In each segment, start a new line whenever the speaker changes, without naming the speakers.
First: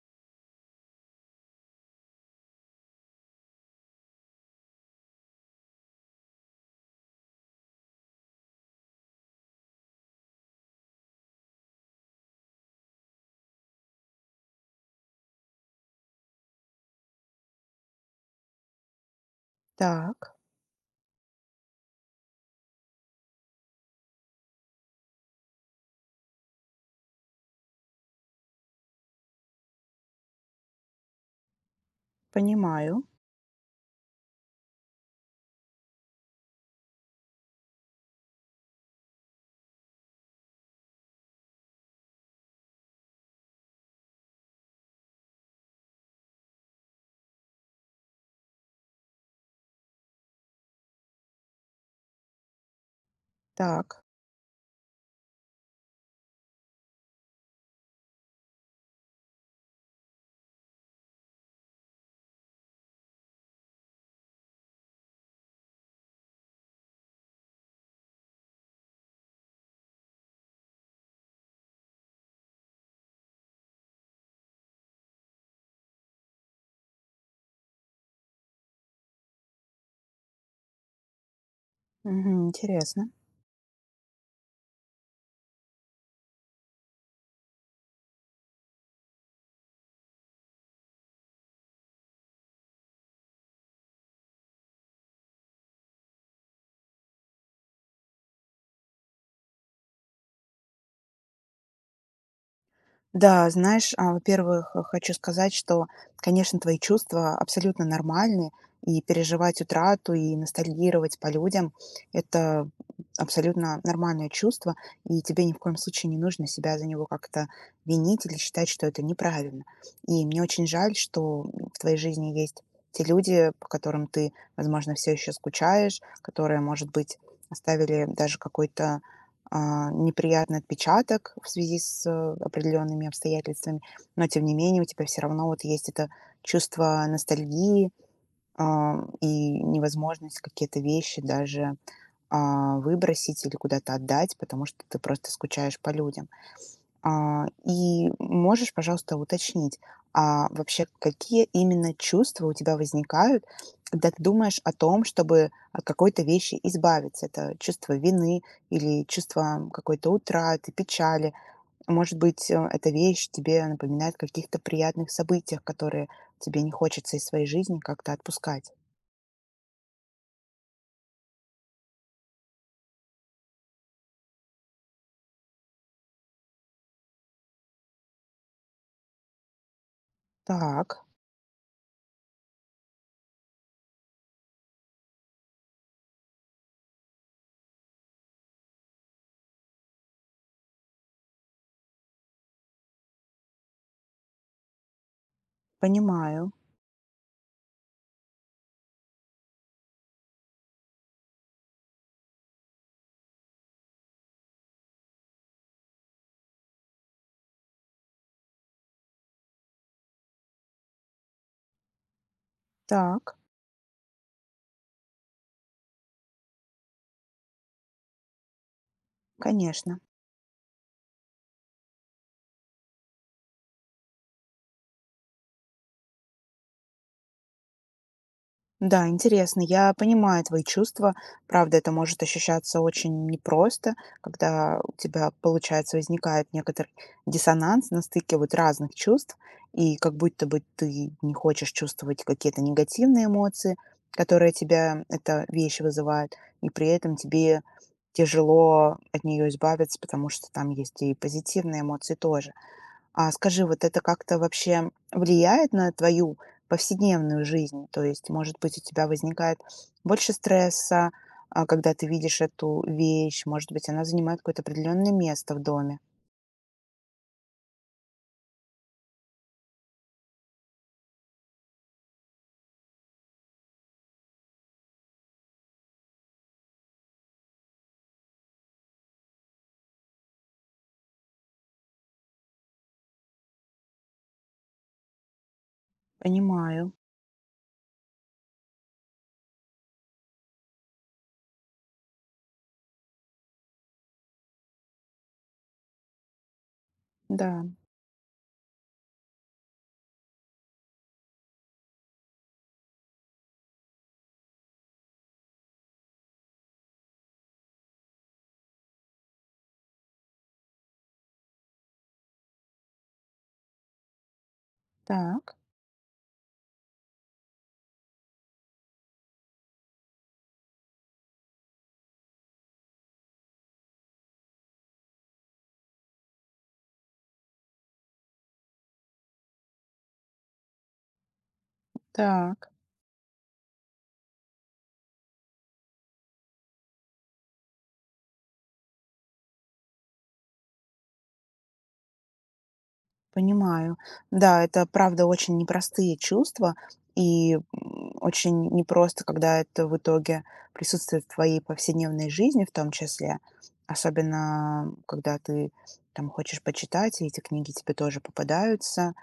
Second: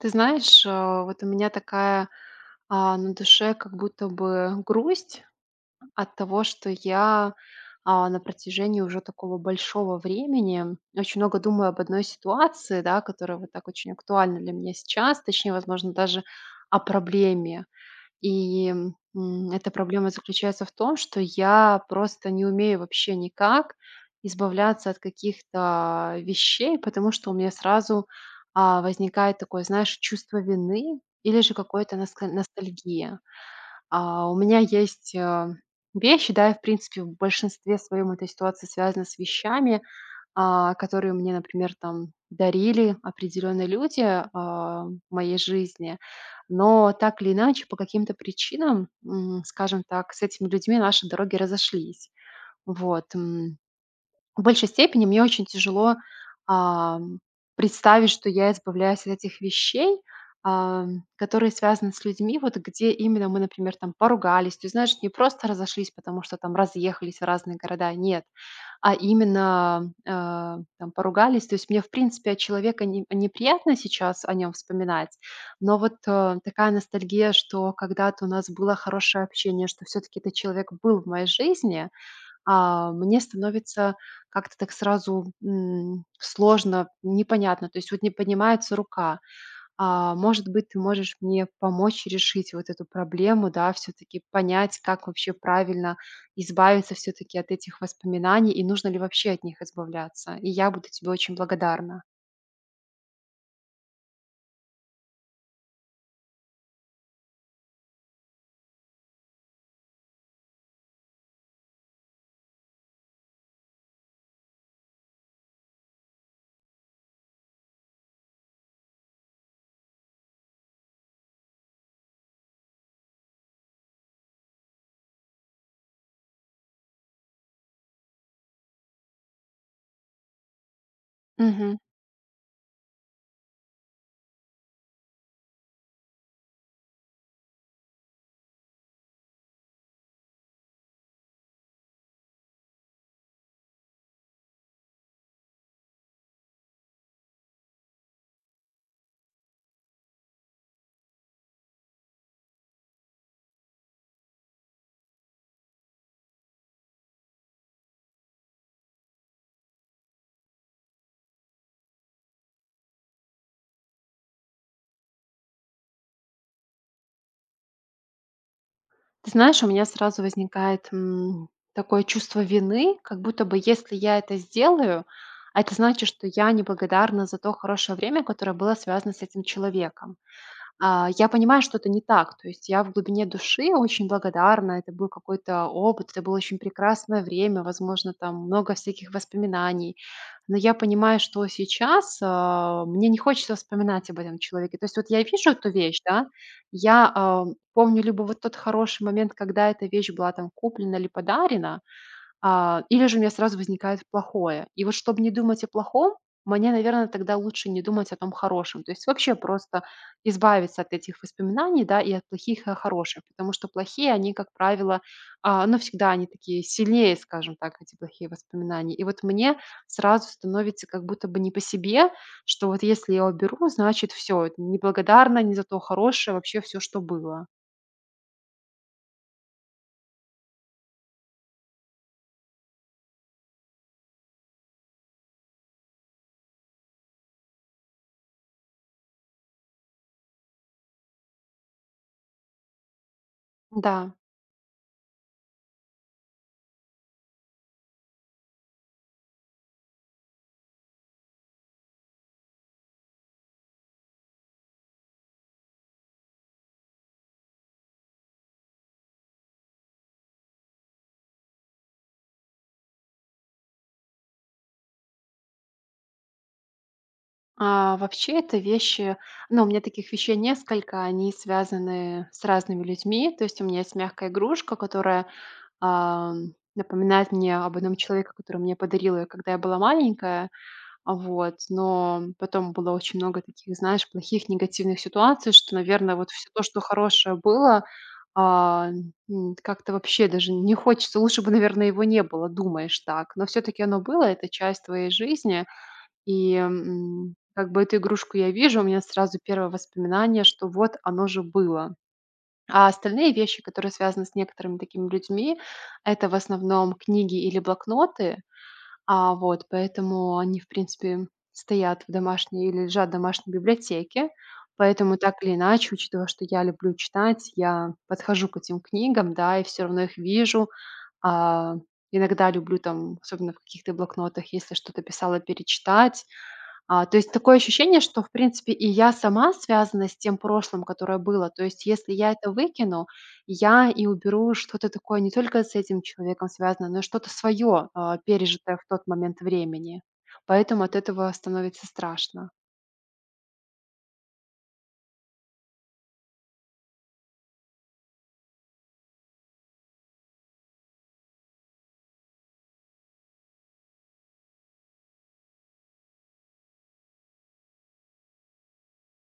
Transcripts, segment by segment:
Ты знаешь, вот у меня такая на душе как будто бы грусть от того, что я на протяжении уже такого большого времени очень много думаю об одной ситуации, да, которая вот так очень актуальна для меня сейчас, точнее, возможно, даже о проблеме. Эта проблема
Так,
заключается в том, что я просто не умею вообще никак избавляться от каких-то вещей, потому что у меня сразу, возникает такое, знаешь, чувство вины или же какое-то
понимаю.
ностальгия. У меня есть, вещи, да, и в принципе в большинстве своем эта ситуация связана с вещами, которые мне, например, там дарили определенные люди в моей жизни. Но так или иначе, по каким-то причинам, скажем так, с этими людьми наши дороги разошлись. Вот. М.
Так,
В большей степени мне очень тяжело, ам, представить, что я избавляюсь от этих вещей, которые связаны с людьми, вот где именно мы, например, там поругались. То есть, знаешь, не просто разошлись, потому что там разъехались в разные города, нет, а именно, там поругались. То есть мне, в принципе, от человека не неприятно сейчас о нем вспоминать, но вот, такая ностальгия, что когда-то у нас было хорошее общение, что все таки этот человек был в моей жизни,
мгм, интересно.
мне становится как-то так сразу сложно, непонятно, то есть вот не поднимается рука. Может быть, ты можешь мне помочь решить вот эту проблему, да, все-таки понять, как вообще правильно избавиться все-таки от этих воспоминаний и нужно ли вообще от них избавляться. И я буду тебе очень благодарна.
Да, знаешь, а, во-первых, э, хочу сказать, что, конечно, твои чувства абсолютно нормальны, и переживать утрату, и ностальгировать по людям- это абсолютно нормальное чувство, и тебе ни в коем случае не нужно себя за него как-то винить или считать, что это неправильно. И мне очень жаль, что в твоей жизни есть те люди, по которым ты, возможно, все еще скучаешь, которые, может быть, оставили даже какой-то неприятный отпечаток в связи
Мгм.
с определенными обстоятельствами, но тем не менее у тебя все равно вот есть это чувство ностальгии и невозможность какие-то вещи даже выбросить или куда-то отдать, потому что ты просто скучаешь по людям. И можешь, пожалуйста, уточнить, а вообще какие именно чувства у тебя возникают, когда ты думаешь о том, чтобы от какой-то вещи избавиться? Это чувство вины или чувство какой-то утраты, печали? Может быть, эта вещь тебе напоминает о каких-то приятных событиях, которые тебе не хочется из своей жизни как-то отпускать?
Ты знаешь, у меня сразу возникает, такое чувство вины, как будто бы если я это сделаю, а это значит, что я неблагодарна за то хорошее время, которое было связано с этим человеком.
Так,
Я понимаю, что это не так. То есть я в глубине души очень благодарна. Это был какой-то опыт, это было очень прекрасное время, возможно, там много всяких воспоминаний. Но я понимаю, что сейчас мне не хочется вспоминать об этом человеке. То есть вот я вижу эту вещь, да,
понимаю.
я помню либо вот тот хороший момент, когда эта вещь была там куплена или подарена, или же у меня сразу возникает плохое. И вот чтобы не думать о плохом, мне, наверное, тогда лучше не думать о том хорошем. То есть вообще просто избавиться от этих воспоминаний, да, и от плохих и о хороших,
Так,
потому что плохие, они, как правило, ну, всегда они такие сильнее, скажем так, эти плохие воспоминания. И вот мне
конечно.
сразу становится как будто бы не по себе, что вот если я уберу, значит, все, неблагодарно, не за то хорошее, вообще все, что было.
Да, интересно. Я понимаю твои чувства. Правда, это может ощущаться очень непросто, когда у тебя, получается, возникает некоторый диссонанс на стыке вот разных чувств, и как будто бы ты не хочешь чувствовать какие-то негативные эмоции,
Да.
которые тебя эта вещь вызывает, и при этом тебе тяжело от нее избавиться, потому что там есть и позитивные эмоции тоже. А скажи, вот это как-то вообще влияет на твою повседневную жизнь? То есть, может быть, у тебя возникает больше стресса, когда ты видишь эту вещь, может быть, она занимает какое-то определенное место в доме.
Вообще это вещи, ну, у меня таких вещей несколько, они связаны с разными людьми. То есть у меня есть мягкая игрушка, которая, напоминает мне об одном человеке, который мне подарил ее, когда я была маленькая. Вот, но потом было очень много таких, знаешь, плохих, негативных ситуаций, что, наверное, вот все то, что
Понимаю.
хорошее было, а, как-то вообще даже не хочется. Лучше бы, наверное, его не было, думаешь так. Но все таки оно было, это часть твоей жизни.
Да,
Как бы эту игрушку я вижу, у меня сразу первое воспоминание, что вот оно же было. А остальные вещи, которые связаны с некоторыми такими людьми, это в основном книги или блокноты. Вот, поэтому они, в принципе, стоят в домашней или лежат в домашней библиотеке. Поэтому так или
так,
иначе, учитывая, что я люблю читать, я подхожу к этим книгам, да, и все равно их вижу. А, Иногда люблю там, особенно в каких-то блокнотах, если что-то писала, перечитать. То есть такое ощущение, что, в принципе, и я сама связана с тем прошлым, которое было. То есть если я это
так.
выкину, я и уберу что-то такое не только с этим человеком связано, но и что-то свое, пережитое в тот момент времени. Поэтому от этого становится страшно.
Понимаю. Да, это правда очень непростые чувства, и очень непросто, когда это в итоге присутствует в твоей повседневной жизни в том числе, особенно когда ты там хочешь почитать, и эти книги тебе тоже попадаются,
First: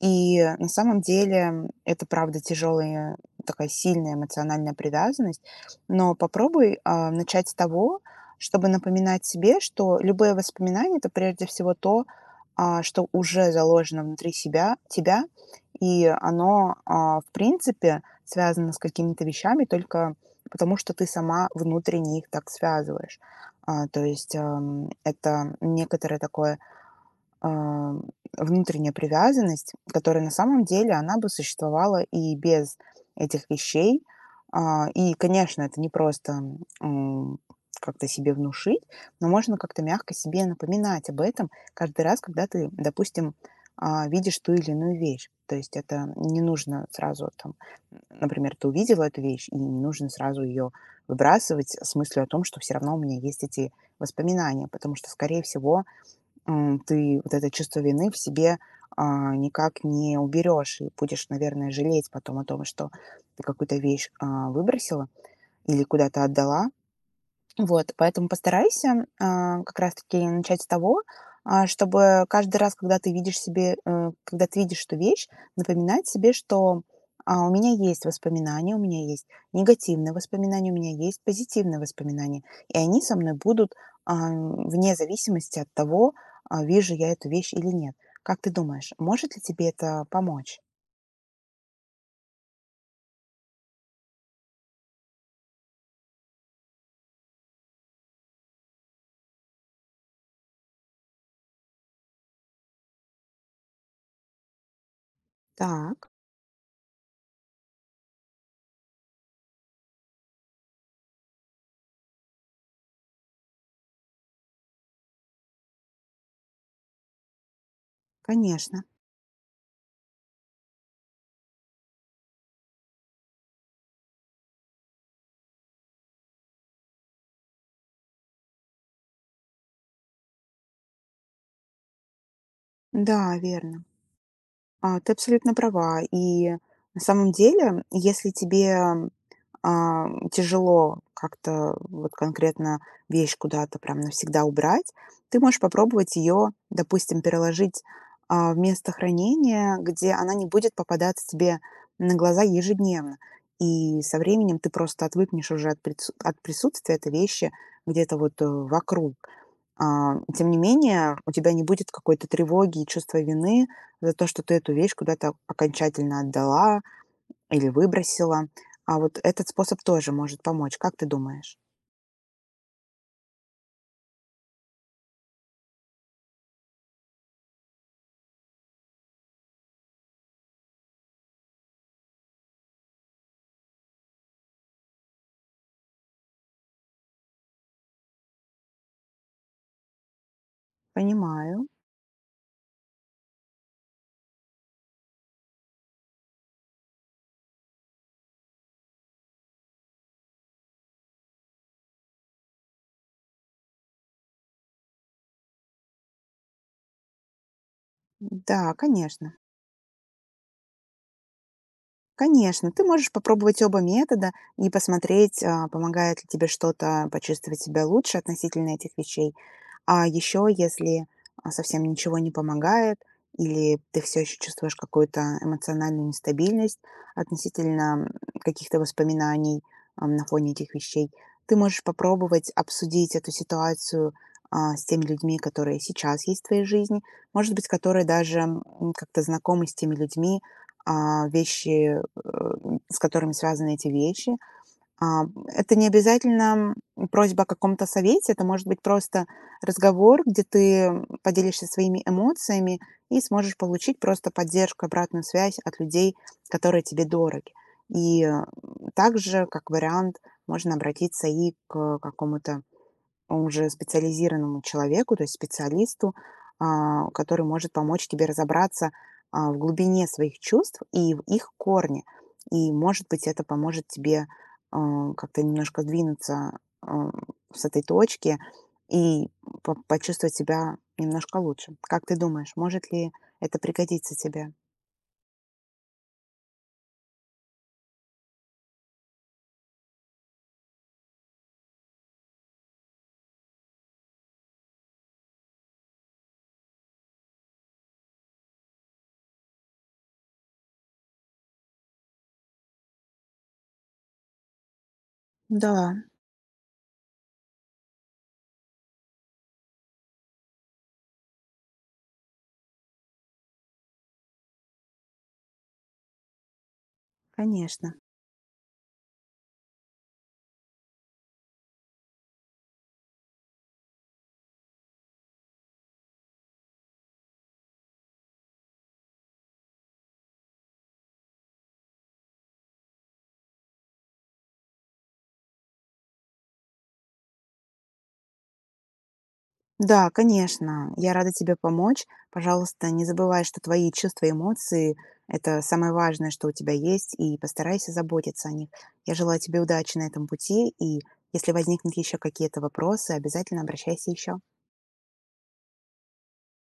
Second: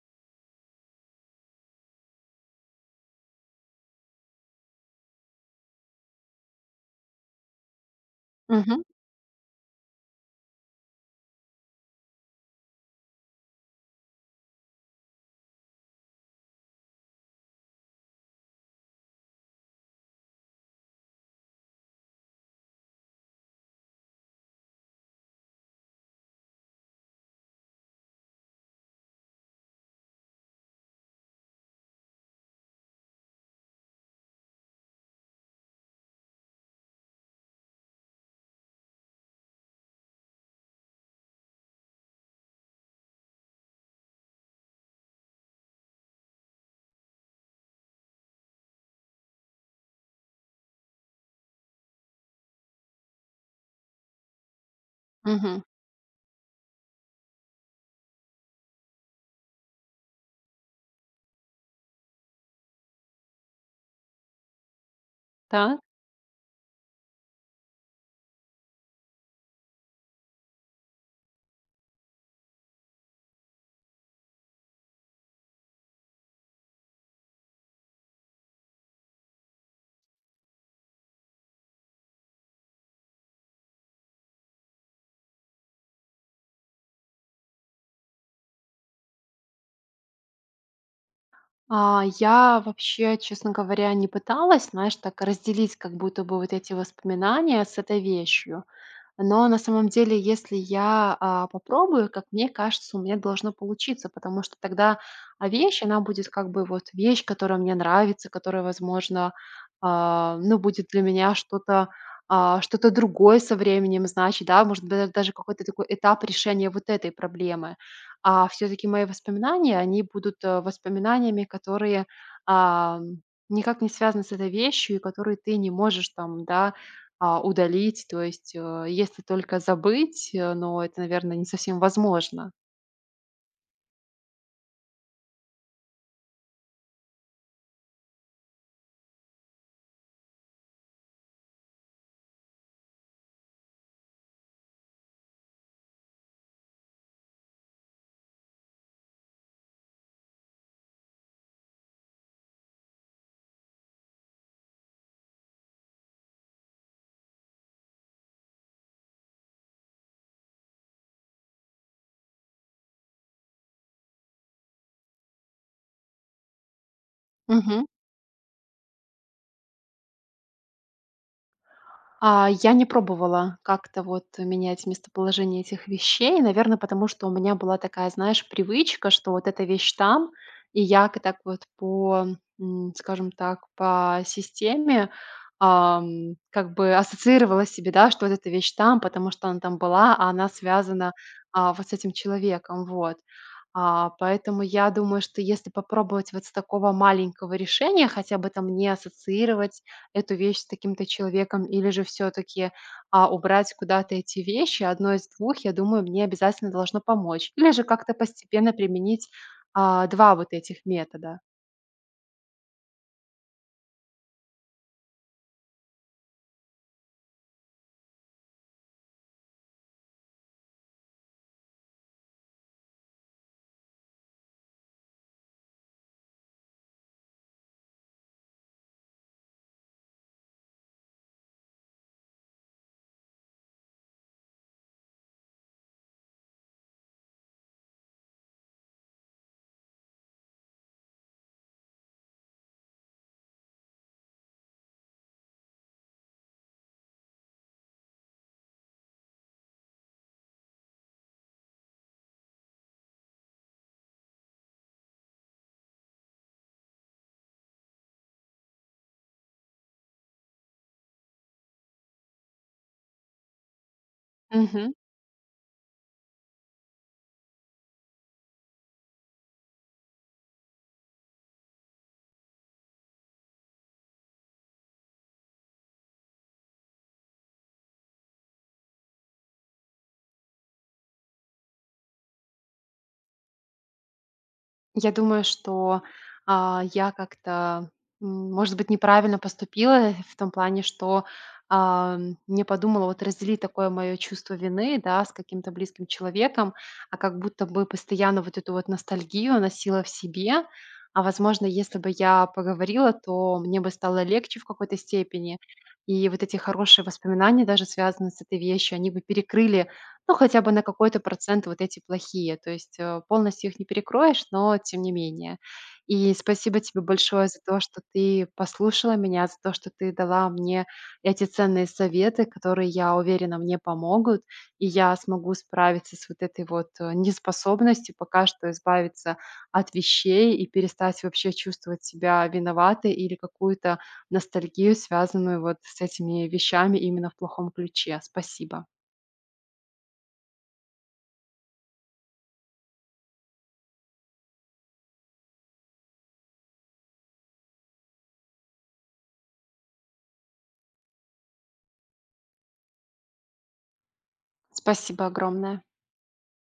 и на самом деле это правда тяжелая, такая сильная эмоциональная привязанность. Но попробуй начать с того, чтобы
Мгм,
напоминать себе, что любые воспоминания это прежде всего то, что уже заложено внутри себя, тебя, и оно, в принципе, связано с какими-то вещами только потому, что ты сама внутренне их так связываешь. То есть это некоторое такое а, внутренняя привязанность, которая на самом деле она бы существовала и без этих вещей. И, конечно, это не просто м, как-то себе внушить, но можно как-то мягко себе напоминать об этом каждый раз, когда ты, допустим, видишь ту или иную вещь. То есть это не нужно сразу там, например, ты увидела эту вещь, и не нужно сразу ее выбрасывать с мыслью о том, что все равно у меня есть эти воспоминания, потому что, скорее
мгм.
всего, ты вот это чувство вины в себе никак не уберешь и будешь, наверное, жалеть потом о том, что ты какую-то вещь выбросила
Так.
или куда-то отдала, вот, поэтому постарайся, как раз-таки начать с того, чтобы каждый раз, когда ты видишь эту вещь, напоминать себе, что у меня есть воспоминания, у меня есть негативные воспоминания, у меня есть позитивные воспоминания, и они со мной будут вне зависимости от того, вижу я эту вещь или нет. Как ты думаешь, может ли тебе это помочь?
Я вообще, честно говоря, не пыталась, знаешь, так разделить как будто бы вот эти воспоминания с этой вещью. Но на самом деле, если я, попробую, как мне кажется, у меня должно получиться, потому что тогда, вещь, она
Так.
будет как бы вот вещь, которая мне нравится, которая, возможно, ну, будет для меня что-то, что-то другое со временем значит да, может быть, даже какой-то такой этап решения вот этой проблемы. А все
Конечно.
таки мои воспоминания, они будут, воспоминаниями, которые, ам, никак не связаны с этой вещью и которые ты не можешь там, да, удалить, то есть, если только забыть, но это, наверное, не совсем возможно.
Да, верно. Ты абсолютно права. И на самом деле, если тебе, тяжело как-то вот конкретно вещь куда-то прям навсегда убрать, ты можешь попробовать ее, допустим, переложить, в место хранения, где она не будет попадаться тебе на глаза ежедневно. И со временем ты просто отвыкнешь уже от присутствия этой вещи где-то вот, вокруг. Тем не менее, у тебя не будет какой-то тревоги и чувства вины за то, что ты эту вещь куда-то окончательно отдала или выбросила. А вот этот способ тоже может помочь. Как ты думаешь?
Я не пробовала как-то вот менять местоположение этих вещей. Наверное, потому что у меня была такая, знаешь, привычка, что вот эта вещь там, и я к так скажем так, по системе, как бы ассоциировала себе, да, что вот эта вещь там, потому что она там была, а она связана,
Понимаю.
вот с этим человеком, вот. Поэтому я думаю, что если попробовать вот с такого маленького решения, хотя бы там не ассоциировать эту вещь с таким-то человеком, или же все-таки убрать куда-то эти вещи, одно из двух, я думаю, мне обязательно должно помочь. Или же как-то
Да,
постепенно применить
конечно.
два вот этих метода.
Конечно, ты можешь попробовать оба метода и посмотреть, помогает ли тебе что-то почувствовать себя лучше относительно этих вещей. А еще, если совсем ничего не помогает, или ты все еще чувствуешь какую-то эмоциональную нестабильность относительно каких-то воспоминаний на фоне этих вещей, ты можешь попробовать обсудить эту ситуацию с теми людьми, которые сейчас есть в твоей жизни, может быть, которые даже как-то знакомы с теми людьми, а, вещи э, с которыми связаны эти вещи. Это не обязательно просьба о каком-то совете, это может быть просто разговор, где ты поделишься своими эмоциями и сможешь получить просто поддержку, обратную связь от людей, которые тебе дороги. И э, Также, как вариант, можно обратиться и к какому-то уже специализированному
Мгм.
человеку, то есть специалисту, который может помочь тебе разобраться в глубине своих чувств и в их корне. И, может быть, это поможет тебе как-то немножко сдвинуться а, с этой точки и почувствовать себя немножко лучше. Как ты думаешь, может ли это пригодиться тебе?
Я думаю, что, я как-то, может быть, неправильно поступила в том плане, что, не подумала вот разделить такое мое чувство вины, да, с каким-то близким человеком, а как будто бы постоянно вот эту вот ностальгию носила в себе. Возможно, если бы я поговорила, то мне бы стало легче в какой-то степени.
Да,
И вот эти хорошие воспоминания, даже связанные с этой вещью, они бы перекрыли, ну, хотя бы на какой-то процент вот эти плохие. То есть полностью их не перекроешь, но тем не менее. И спасибо тебе большое за то,
конечно.
что ты послушала меня, за то, что ты дала мне эти ценные советы, которые, я уверена, мне помогут, и я смогу справиться с вот этой вот неспособностью пока что избавиться от вещей и перестать вообще чувствовать себя виноватой или какую-то ностальгию, связанную вот с этими вещами именно в плохом ключе. Спасибо.
Да, конечно, я рада тебе помочь. Пожалуйста, не забывай, что твои чувства и эмоции– это самое важное, что у тебя есть, и постарайся заботиться о них. Я желаю тебе удачи на этом пути, и если возникнут еще какие-то вопросы, обязательно обращайся еще.
Спасибо огромное.